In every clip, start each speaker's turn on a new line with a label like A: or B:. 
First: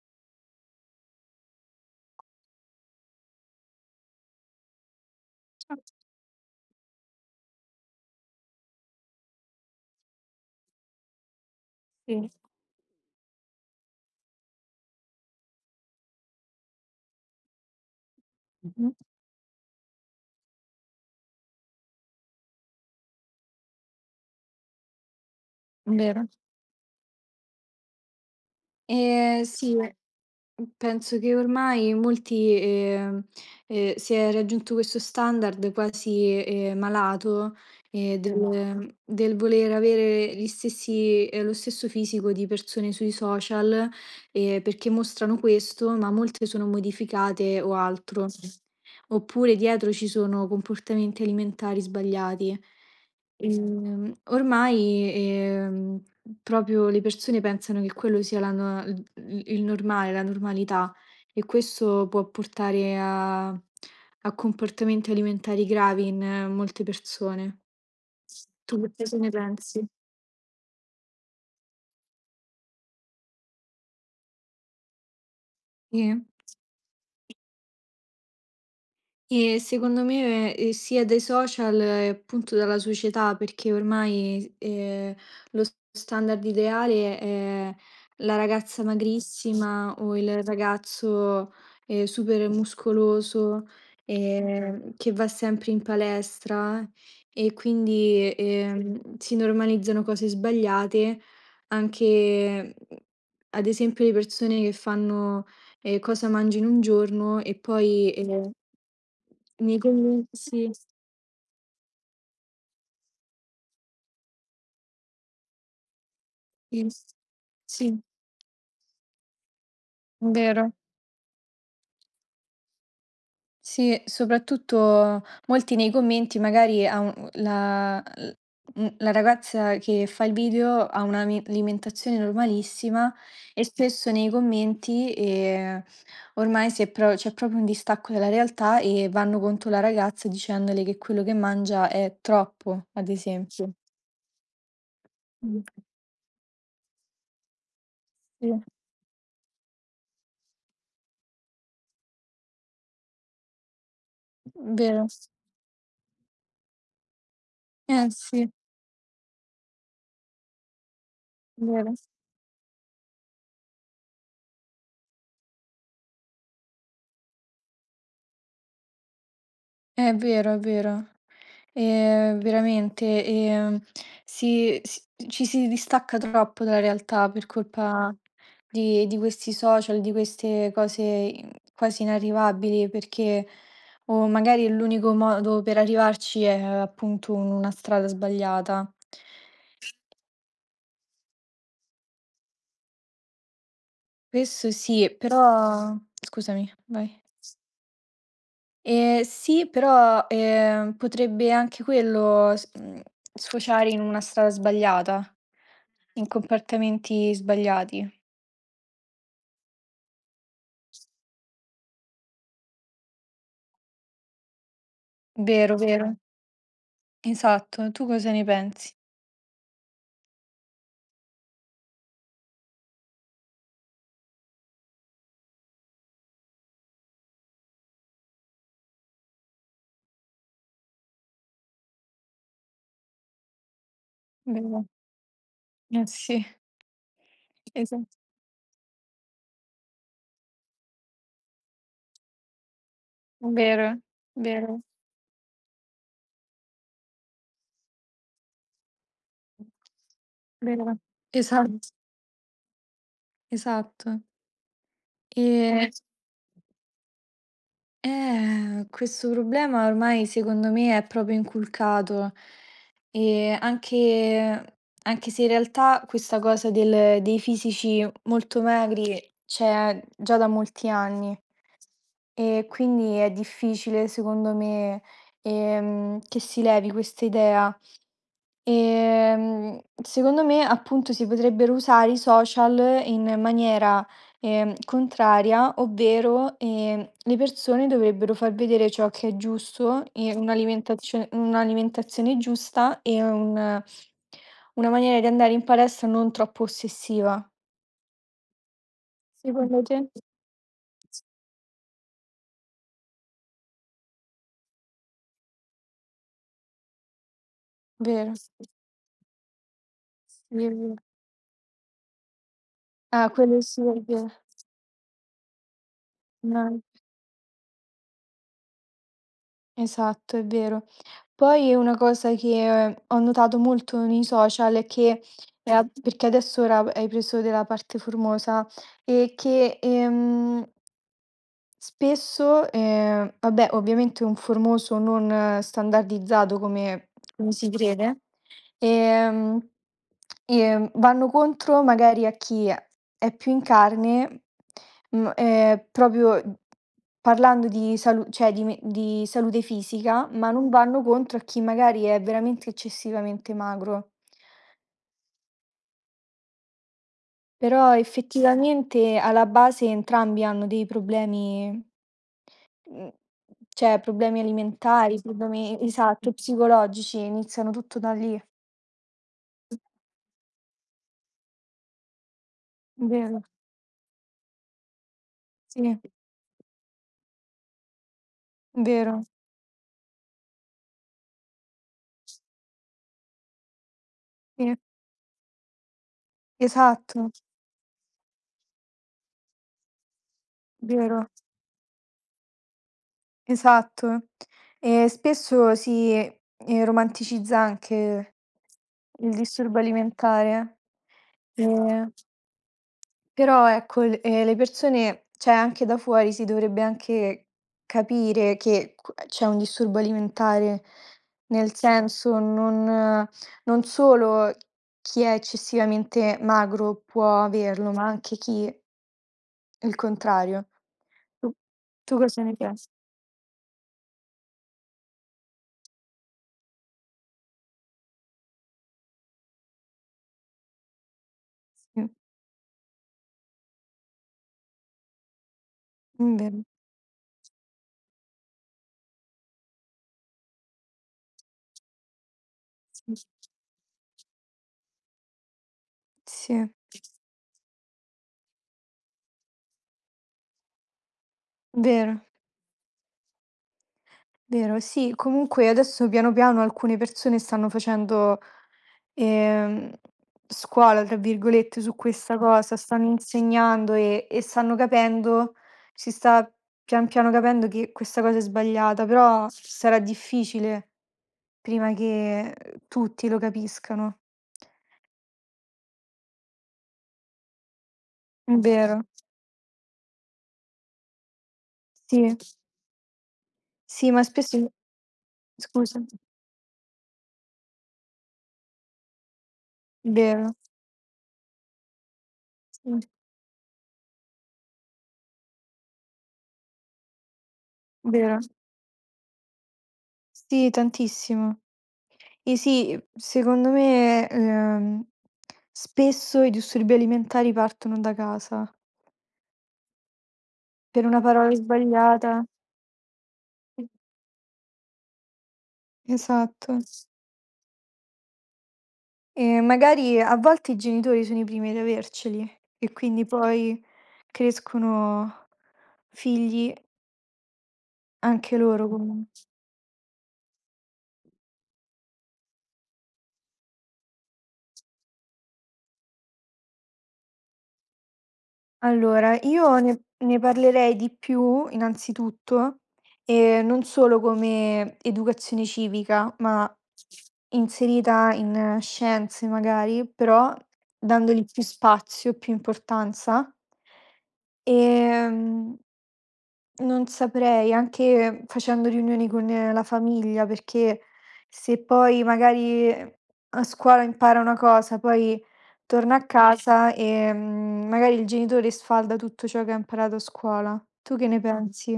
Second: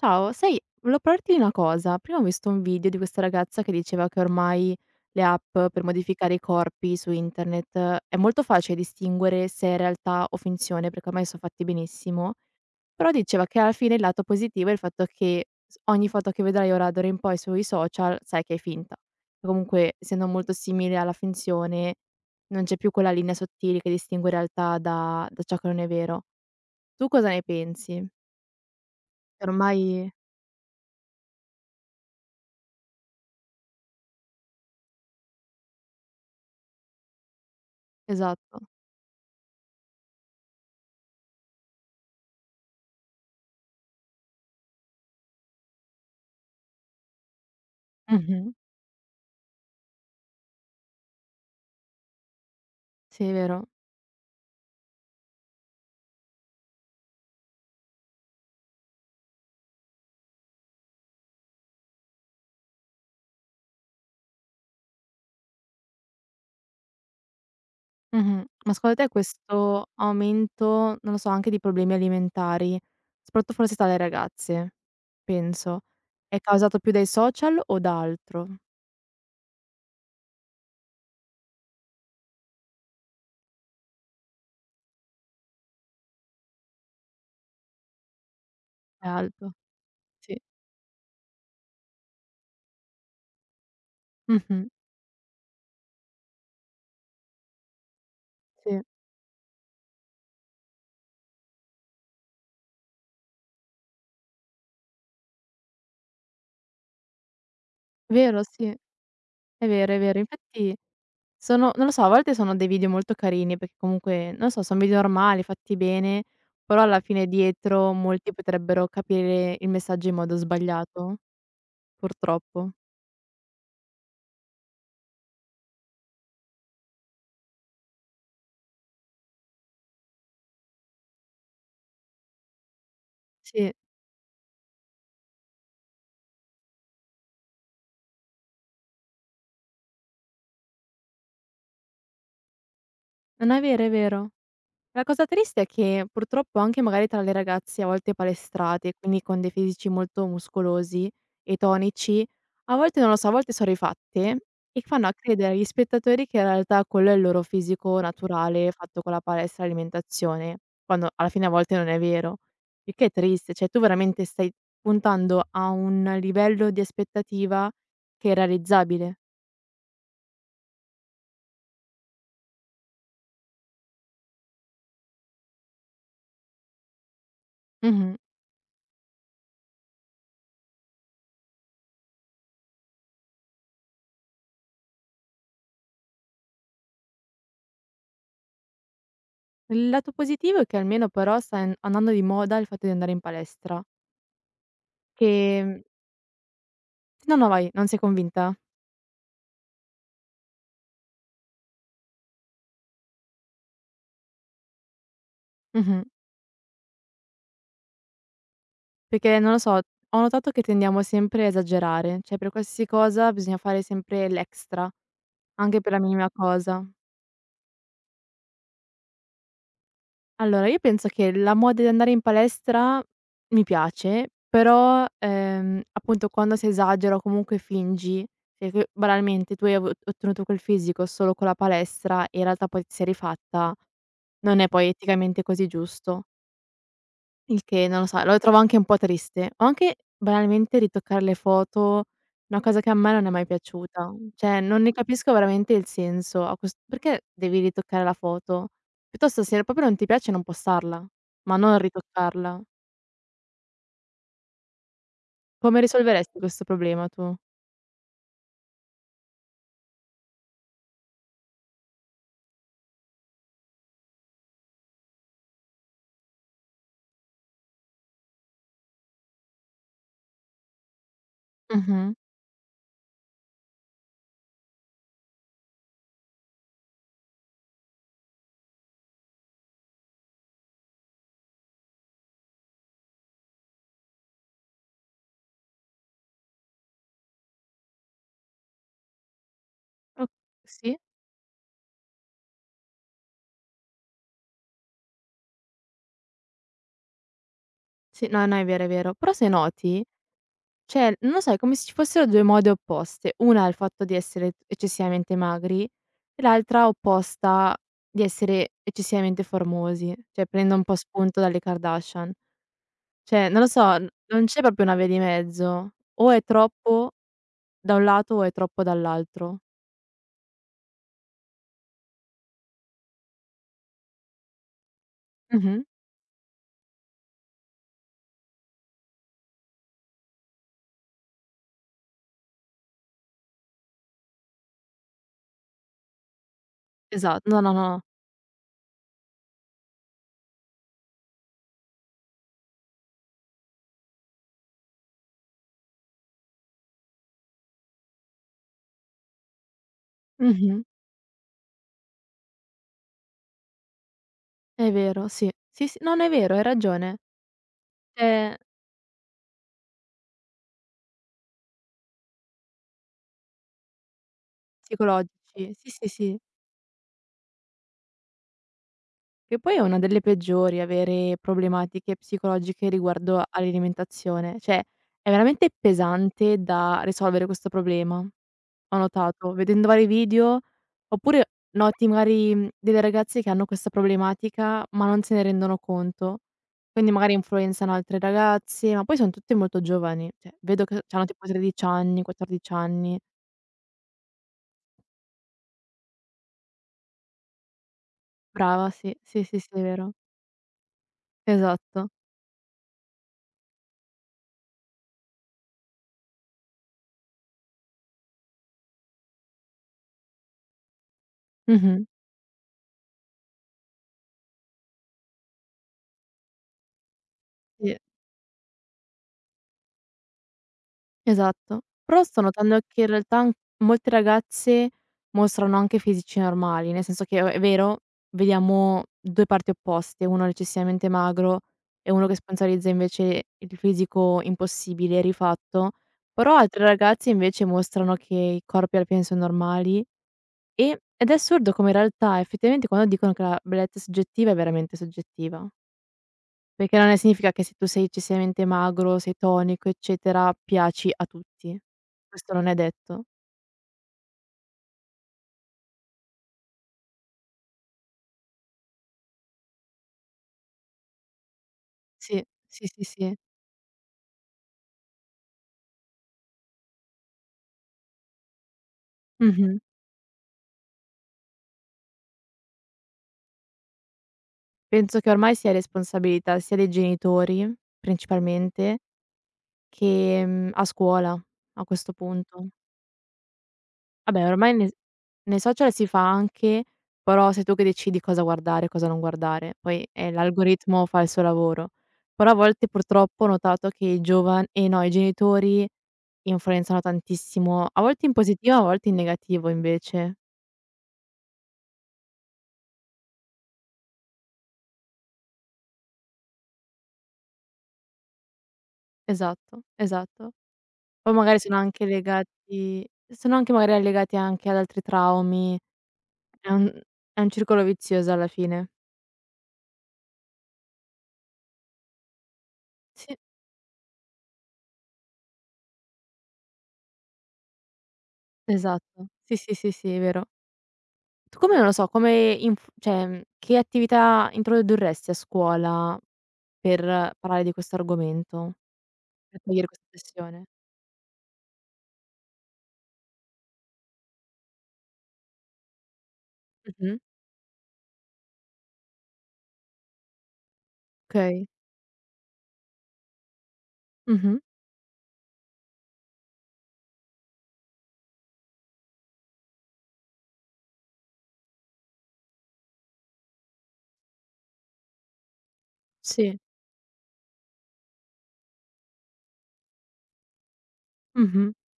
A: Ciao, sai, volevo parlarti di una cosa. Prima ho visto un video di questa ragazza che diceva che ormai le app per modificare i corpi su internet è molto facile distinguere se è realtà o finzione, perché ormai sono fatti
B: Sì,
A: benissimo. Però diceva che alla fine il lato positivo è il fatto che ogni foto che vedrai ora d'ora in poi sui social sai che è
B: mh-mh,
A: finta. Comunque, essendo molto simile alla finzione, non c'è più quella linea sottile che distingue realtà da ciò che non è vero.
B: vero.
A: Tu cosa ne pensi?
B: Sì,
A: Ormai,
B: penso che ormai molti, si è raggiunto questo standard quasi, malato,
A: esatto.
B: del voler avere gli stessi lo stesso fisico di persone sui social, perché mostrano questo, ma molte sono modificate o altro.
A: Mh-mh.
B: Oppure dietro ci sono comportamenti alimentari sbagliati.
A: Sì, è vero.
B: Ormai, proprio le persone pensano che quello sia la no il il normale, la normalità e questo può portare a comportamenti alimentari gravi in molte persone.
A: Mh-mh. Ma
B: Tu
A: secondo te
B: cosa ne pensi?
A: questo aumento, non lo so, anche di problemi alimentari, soprattutto forse tra le ragazze, penso,
B: Sì?
A: è causato più dai social o da altro?
B: E secondo me, sia dai social e appunto dalla società, perché ormai, lo standard ideale è la ragazza
A: Da altro,
B: magrissima o
A: sì.
B: il ragazzo, super muscoloso,
A: Mh-mh.
B: che va sempre in palestra e quindi,
A: Sì.
B: si normalizzano cose sbagliate, anche, ad esempio le persone che fanno e cosa mangi in un giorno e poi,
A: Vero, sì. È
B: nei
A: vero, è vero.
B: commenti sì,
A: Infatti sono non lo so, a volte sono dei video molto carini perché comunque, non lo so, son video normali, fatti bene, però
B: sì,
A: alla fine dietro
B: sì,
A: molti potrebbero capire il messaggio in modo
B: vero.
A: sbagliato, purtroppo.
B: Sì, soprattutto molti nei commenti magari ha un la l mhmm, la ragazza che fa il video ha una ami alimentazione normalissima e
A: Sì.
B: spesso nei commenti, ormai si è pro c'è proprio un distacco dalla realtà e vanno contro la ragazza dicendole che quello che mangia è troppo, ad
A: Non è
B: esempio.
A: vero, è vero. La cosa
B: Mh,
A: triste è che purtroppo anche magari tra le ragazze a volte
B: sì.
A: palestrate, quindi con dei fisici molto muscolosi e tonici, a volte non lo so, a volte son rifatte e
B: Vero.
A: fanno a credere agli spettatori che in realtà quello è il loro fisico
B: Eh sì,
A: naturale fatto con la palestra e l'alimentazione, quando alla fine a volte non
B: vero.
A: è vero. Il che è triste, cioè tu veramente stai puntando a un livello di aspettativa che è irrealizzabile.
B: È vero, è vero. Veramente, si si ci si distacca troppo dalla realtà per colpa
A: Mh-mh.
B: di questi social, di queste cose, quasi inarrivabili, perché o magari l'unico modo per arrivarci è appunto un una strada sbagliata.
A: Il lato positivo è che almeno però sta an andando di moda il fatto di andare in palestra,
B: Questo sì,
A: che
B: però scusami, vai.
A: no, no vai, non sei convinta?
B: Sì, però, potrebbe anche quello sfociare in una strada sbagliata,
A: Mh-mh.
B: in comportamenti sbagliati.
A: Perché non lo so, ho notato che tendiamo sempre a esagerare, cioè per qualsiasi cosa bisogna fare sempre l'extra,
B: Vero,
A: anche per la
B: vero.
A: minima cosa.
B: Esatto. Tu cosa ne pensi?
A: Allora io penso che la moda di andare in palestra mi piace, però, appunto quando si esagera o comunque fingi, cioè che banalmente tu hai avu ottenuto quel fisico solo con la palestra e in realtà poi ti sei rifatta. Non è
B: Vero.
A: poi eticamente così
B: Eh
A: giusto,
B: sì,
A: il che non
B: esa
A: lo so, lo trovo anche un po' triste. O anche banalmente ritoccare le foto, una cosa che a me non è mai
B: vero,
A: piaciuta. Cioè,
B: vero.
A: non ne capisco veramente il senso a ques perché devi ritoccare la foto? Piuttosto se proprio non ti piace non
B: Vero.
A: postarla, ma non
B: Esatto,
A: ritoccarla.
B: esatto.
A: Come
B: E
A: risolveresti questo problema tu?
B: Questo problema ormai secondo me è proprio inculcato e anche, anche se in realtà questa cosa dei fisici molto magri c'è già da molti anni
A: Mh-mh.
B: e quindi è difficile secondo me che si levi questa idea. E, secondo me appunto si potrebbero usare i social in maniera contraria, ovvero, le persone dovrebbero far vedere ciò che è giusto
A: O
B: e
A: sì?
B: un'alimentazione giusta e un una maniera di andare in palestra non troppo ossessiva.
A: Sì, no, no, è vero, è vero. Però se
B: Secondo
A: noti,
B: te?
A: cioè, non lo so, è come se ci fossero 2 mode opposte. Una è il fatto di essere eccessivamente magri e l'altra opposta di
B: Vero.
A: essere eccessivamente formosi, cioè
B: Sì, è
A: prende un
B: vero.
A: po' spunto dalle Kardashian.
B: Ah,
A: Cioè,
B: quello
A: non lo
B: sì,
A: so,
B: è
A: n
B: vero.
A: non c'è proprio una via di mezzo. O è
B: No.
A: troppo da un lato o è troppo dall'altro.
B: Esatto, è vero. Poi una cosa che ho notato molto nei social è che e
A: Mh-mh.
B: a perché adesso ora hai preso della parte formosa, è che, spesso, vabbè ovviamente un formoso non standardizzato come
A: Esa no,
B: si
A: no, no.
B: crede. Ehm, Vanno contro magari a chi è più in carne, proprio parlando di salu cioè di me di salute fisica, ma non
A: Mh-mh.
B: vanno contro a chi magari è veramente eccessivamente magro.
A: È vero, sì. Sì, sì, non è vero, hai ragione.
B: Però
A: Ehm,
B: effettivamente alla base entrambi hanno dei problemi, mhmm, cioè problemi alimentari,
A: psicologici,
B: problemi
A: sì, sì,
B: esatto,
A: sì.
B: psicologici, iniziano tutto da lì.
A: Che poi è una delle peggiori avere problematiche psicologiche
B: Vero,
A: riguardo all'alimentazione. Cioè, è veramente
B: sì,
A: pesante da risolvere questo problema. Ho
B: vero,
A: notato, vedendo vari video, oppure noti magari, delle ragazze che hanno questa
B: sì.
A: problematica, ma non se ne rendono conto. Quindi
B: Esatto,
A: magari influenzano altre ragazze, ma poi son tutte molto giovani, cioè vedo che c'hanno
B: vero,
A: tipo 13 anni, 14 anni.
B: esatto. E spesso si, romanticizza anche
A: Brava, sì.
B: il
A: Sì, sì, sì,
B: disturbo
A: è vero.
B: alimentare.
A: Esatto.
B: Ehm Però ecco, l le persone cioè anche da fuori si dovrebbe anche capire che q c'è un disturbo alimentare, nel
A: Mh-mh.
B: senso non solo chi è eccessivamente magro può averlo,
A: Sì.
B: ma anche chi il contrario. Tu
A: Esatto.
B: tu
A: Però sto
B: cosa ne
A: notando
B: pensi?
A: che in realtà an molte ragazze mostrano anche fisici normali, nel senso che o è vero, vediamo 2 parti opposte, uno eccessivamente magro
B: Sì,
A: e uno che sponsorizza invece il fisico impossibile, rifatto, però
B: vero,
A: altre ragazze invece mostrano che i corpi alla fine son normali ed è assurdo come in realtà effettivamente quando
B: sì,
A: dicono che la bellezza è soggettiva, è veramente soggettiva.
B: sì,
A: Perché non è significa che se tu sei eccessivamente magro, sei tonico, eccetera, piaci a tutti.
B: vero,
A: Questo non è detto.
B: vero. Sì, comunque adesso piano piano alcune persone stanno facendo ehm, "scuola" tra virgolette su questa
A: Sì,
B: cosa,
A: sì, sì,
B: stanno
A: sì.
B: insegnando e stanno capendo, si sta pian piano capendo che questa cosa è sbagliata, però
A: Mh-mh.
B: sarà difficile prima che, tutti lo capiscano.
A: Penso che ormai sia responsabilità sia dei genitori,
B: È vero,
A: principalmente, che, a scuola, a questo
B: sì,
A: punto.
B: sì, ma
A: Vabbè,
B: spesso,
A: ormai ne s nei social
B: scusa,
A: si fa anche, però sei tu che decidi cosa guardare e cosa non guardare, poi,
B: vero,
A: l'algoritmo fa il suo lavoro. Però a volte
B: sì,
A: purtroppo ho notato che i giovan no, i genitori influenzano tantissimo, a volte in
B: vero.
A: positivo, a volte in negativo invece.
B: Sì, tantissimo. E sì, secondo me, spesso i disturbi alimentari partono da casa,
A: Esatto, esatto.
B: per una
A: Poi
B: parola
A: magari
B: sbagliata.
A: sono anche magari legati anche ad altri traumi, è
B: Esatto.
A: un è un circolo vizioso alla fine.
B: E magari a volte i genitori sono i primi ad averceli e quindi
A: Sì,
B: poi crescono figli anche loro
A: esatto.
B: con.
A: Sì, sì, sì, sì, è vero. Tu come non lo so, come inf cioè, che attività introdurresti a scuola per parlare di questo argomento?
B: Allora,
A: Per
B: io
A: togliere
B: ne
A: questa
B: ne
A: pressione.
B: parlerei di più innanzitutto, non solo come educazione civica, ma
A: Mh-mh.
B: inserita in scienze magari, però dandogli più
A: Okay.
B: spazio, più importanza.
A: Mh-mh.
B: Ehm, non saprei, anche facendo riunioni con la famiglia, perché se poi magari a scuola impara una cosa, poi torna a
A: Sì.
B: casa e, magari il genitore sfalda tutto ciò che ha imparato a scuola. Tu che ne
A: Mh-mh.
B: pensi?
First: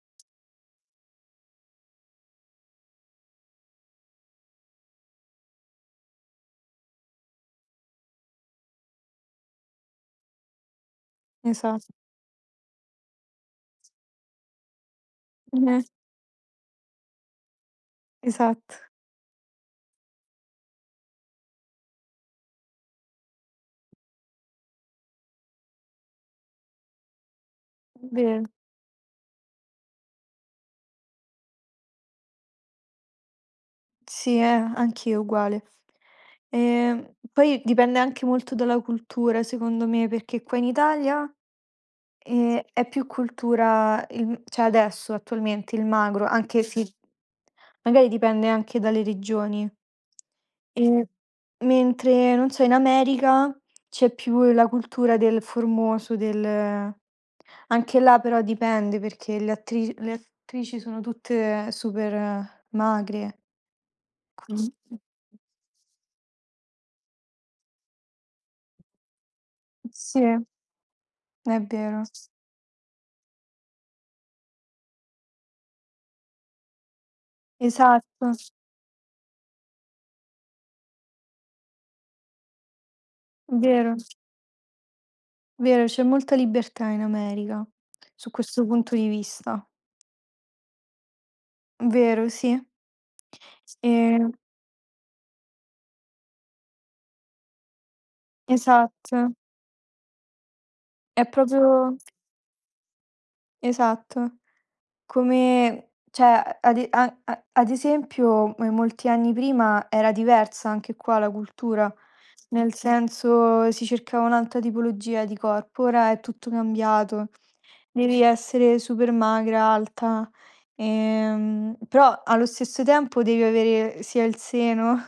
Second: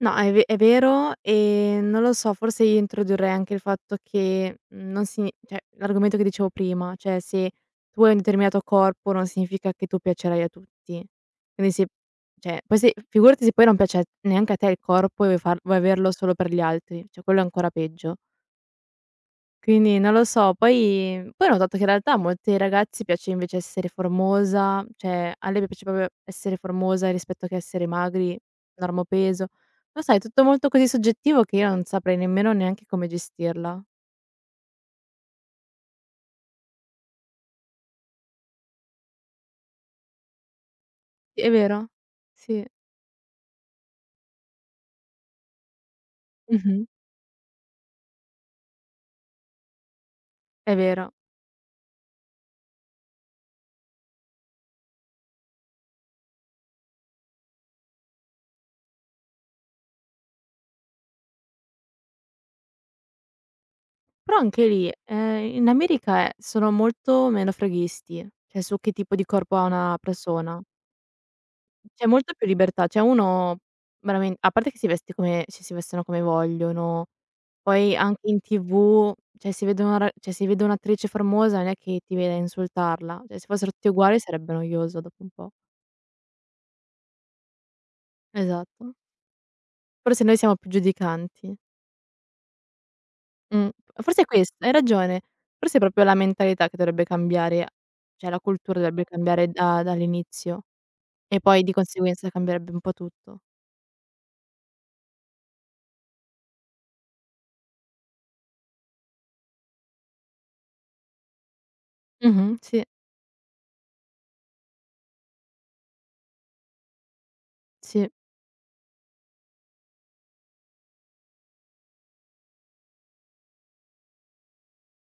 A: No, è ve è vero, non lo so, forse io introdurrei anche il fatto che, non signi cioè l'argomento che dicevo prima, cioè se tu hai un determinato corpo non significa che tu piacerai a tutti. Quindi
B: Esa
A: se cioè poi se figurati se poi non piace neanche a te il corpo e vuoi far vuoi
B: mh-mh,
A: averlo solo per gli altri, cioè quello è ancora peggio.
B: esatto,
A: Quindi non lo so, poi ho notato che in realtà a molti ragazzi piace invece essere formosa, cioè a lei piace proprio essere formosa rispetto che essere magri,
B: vero.
A: normopeso. Lo sai, è tutto molto così soggettivo che io non saprei nemmeno neanche come gestirla.
B: Sì, anch'io uguale. Poi dipende anche molto dalla cultura secondo me, perché qua in Italia
A: Sì, è vero, sì.
B: È più cultura il cioè adesso, attualmente, il magro, anche se
A: Mh-mh.
B: magari dipende anche dalle regioni.
A: È
B: Ehm,
A: vero.
B: mentre, non so, in America c'è più la cultura del formoso, del anche là però dipende perché le attrici sono tutte super magre.
A: Però
B: Quin
A: anche lì, in America, sono molto meno freghisti, cioè su che tipo di corpo ha una
B: sì,
A: persona.
B: è vero.
A: C'è molta più libertà, cioè uno veramen a parte che si veste come cioè si vestono come vogliono, poi
B: Esatto,
A: anche in TV, cioè si vede una ra cioè si vede un'attrice famosa non è che ti viene a insultarla, cioè se
B: è
A: fossero tutti
B: vero.
A: uguali sarebbe noioso dopo un po'.
B: Vero, c'è molta libertà in America, su questo punto
A: Esatto.
B: di vista.
A: Forse noi siamo più giudicanti.
B: Vero, sì.
A: Mh, forse è
B: Ehm,
A: questo, hai ragione. Forse è proprio la mentalità che dovrebbe cambiare, cioè la cultura dovrebbe
B: esatto,
A: cambiare da dall'inizio
B: è
A: e poi di
B: proprio
A: conseguenza cambierebbe un po' tutto.
B: esatto. Come cioè ad e a a ad esempio, molti anni prima era diversa anche qua la cultura,
A: Mh-mh,
B: nel
A: sì,
B: senso si cercava un'altra tipologia di corpo, ora è tutto cambiato.
A: sì,
B: Devi essere super magra, alta. Però allo stesso tempo devi avere sia il seno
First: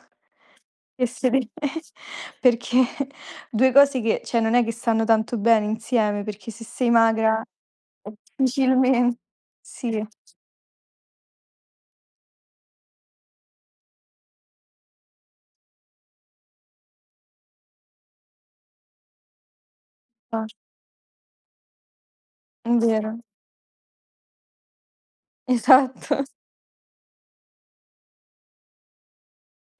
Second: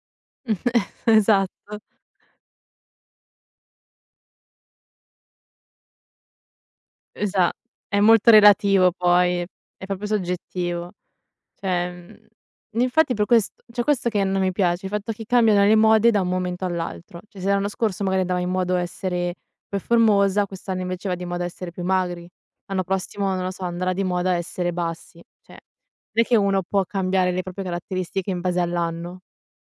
B: che sedere
A: esatto.
B: perché 2 cose che cioè non è che stanno tanto bene insieme, perché se sei magra
A: Esa è molto relativo
B: difficilmen
A: poi, è
B: sì,
A: proprio soggettivo. Cioè, infatti per quest cioè questo che non mi piace, il fatto che cambiano le mode da un momento all'altro. Cioè se l'anno scorso magari andava in moda essere
B: ah,
A: performosa, quest'anno invece va di moda essere più magri.
B: è
A: L'anno
B: vero,
A: prossimo, non lo so, andrà di moda essere bassi. Cioè,
B: esatto,
A: non è che uno può cambiare le proprie caratteristiche in base all'anno.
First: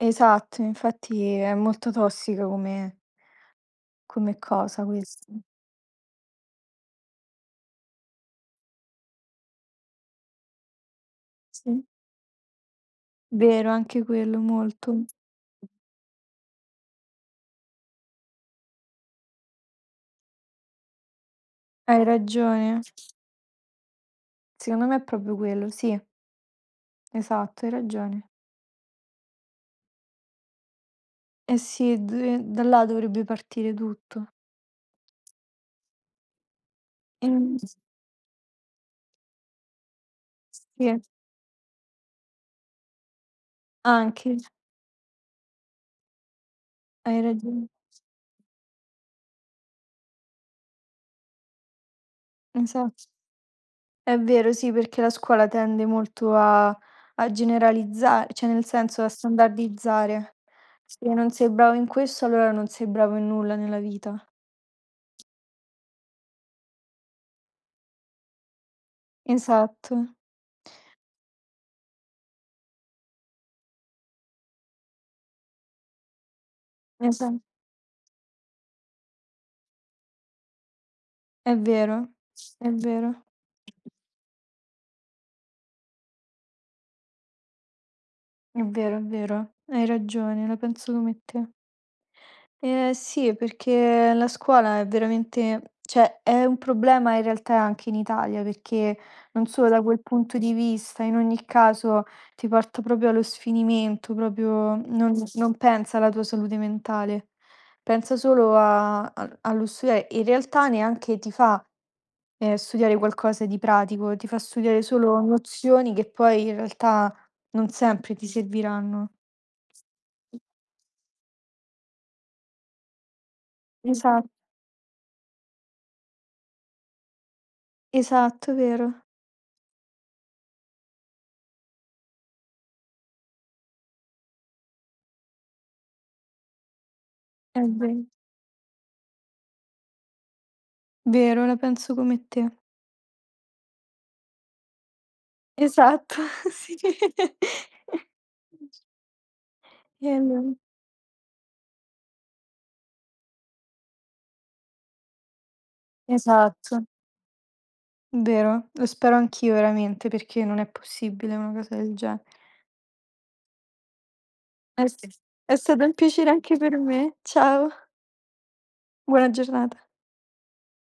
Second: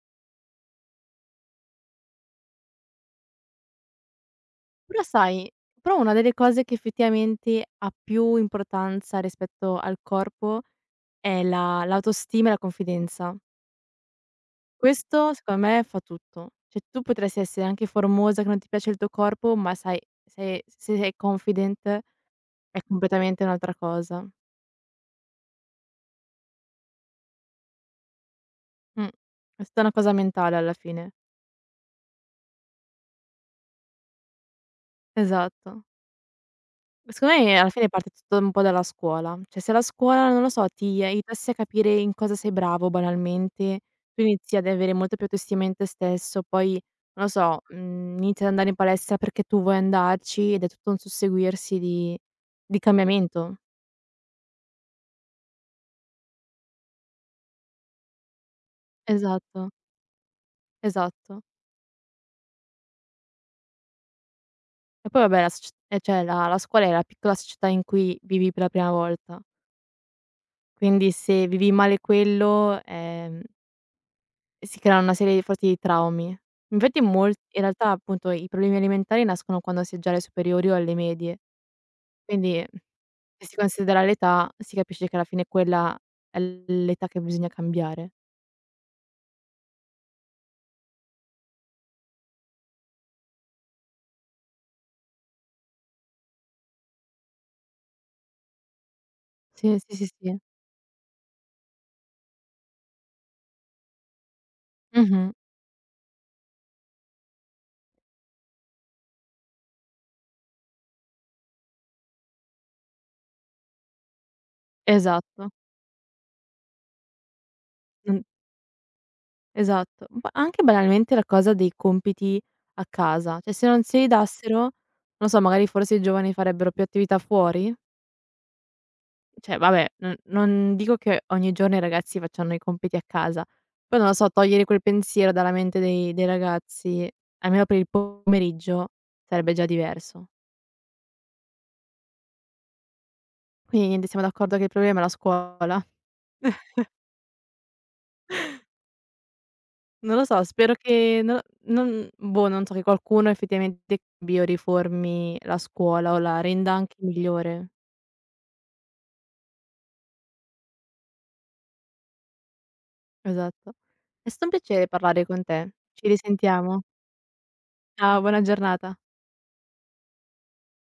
B: esatto, infatti è molto tossica come cosa
A: Però
B: questo.
A: sai, però una delle cose che effettivamente ha più importanza rispetto al corpo è
B: Sì,
A: la l'autostima e la confidenza.
B: vero anche quello molto.
A: Questo secondo me fa tutto. Cioè tu potresti essere anche formosa, che non ti piace il tuo corpo, ma sai se sei confident
B: Hai ragione.
A: è completamente un'altra cosa.
B: Secondo me è proprio quello, sì, esatto, hai ragione.
A: Mh. È tutta una cosa mentale alla fine.
B: Eh sì, d da là dovrebbe partire tutto.
A: Esatto. Secondo
B: Ehm,
A: me alla fine parte tutto un po' dalla scuola. Cioè se la scuola, non lo so,
B: sì,
A: ti aiutasse a capire in cosa sei bravo banalmente, tu
B: anche,
A: inizi ad avere molta più autostima in te stesso, poi
B: hai
A: non lo so,
B: ragione.
A: inizi ad andare in palestra perché tu vuoi andarci ed è tutto un susseguirsi di
B: Esatto.
A: cambiamento.
B: È vero, sì, perché la scuola tende molto a a generalizza cioè nel senso a
A: Esatto,
B: standardizzare. Se non
A: esatto.
B: sei bravo in questo, allora non sei bravo in nulla nella vita.
A: E poi vabbè la socie cioè la scuola è la piccola società in cui vivi per la prima volta.
B: Esatto.
A: Quindi se vivi male quello, si creano una serie di forti traumi. Infatti
B: Esa
A: mol in realtà appunto i problemi alimentari nascono quando si è già alle superiori o alle medie,
B: è vero,
A: quindi
B: è vero,
A: se si considera l'età si capisce che alla fine quella è l'età che bisogna cambiare.
B: è vero, è vero. Hai ragione, la penso come te. Sì, perché la scuola è veramente cioè è un problema in realtà anche in Italia, perché non solo
A: Sì,
B: da
A: sì,
B: quel
A: sì,
B: punto
A: sì.
B: di vista, in ogni caso ti porta proprio allo sfinimento, proprio non
A: Mh-mh.
B: non pensa alla tua salute mentale, pensa solo a al allo studiare. In realtà neanche ti fa, studiare qualcosa di pratico, ti fa studiare solo
A: Esatto.
B: nozioni che poi in realtà non sempre
A: Mh,
B: ti serviranno.
A: esatto. Ma anche banalmente la cosa dei compiti a casa, cioè se non se li
B: Esa
A: dassero, non so, magari forse i giovani farebbero più attività fuori?
B: esatto, vero.
A: Cioè vabbè, non dico che ogni giorno i ragazzi facciano i compiti a casa, però non lo so, togliere quel pensiero dalla mente dei ragazzi,
B: È
A: almeno per il
B: ve
A: pomeriggio, sarebbe già diverso.
B: vero, la penso come te.
A: Quindi niente, siamo d'accordo che il problema è la scuola.
B: Esatto, sì. E
A: Non lo so,
B: allora
A: spero che no non non so, che qualcuno effettivamente cambi o riformi la scuola o la renda
B: esatto,
A: anche migliore.
B: vero. Lo spero anch'io veramente, perché non è possibile una cosa del genere.
A: Esatto. È stato un
B: Eh
A: piacere
B: sì.
A: parlare con
B: È
A: te.
B: stato un
A: Ci
B: piacere anche per
A: risentiamo.
B: me. Ciao,
A: Ciao, buona giornata.
B: buona giornata.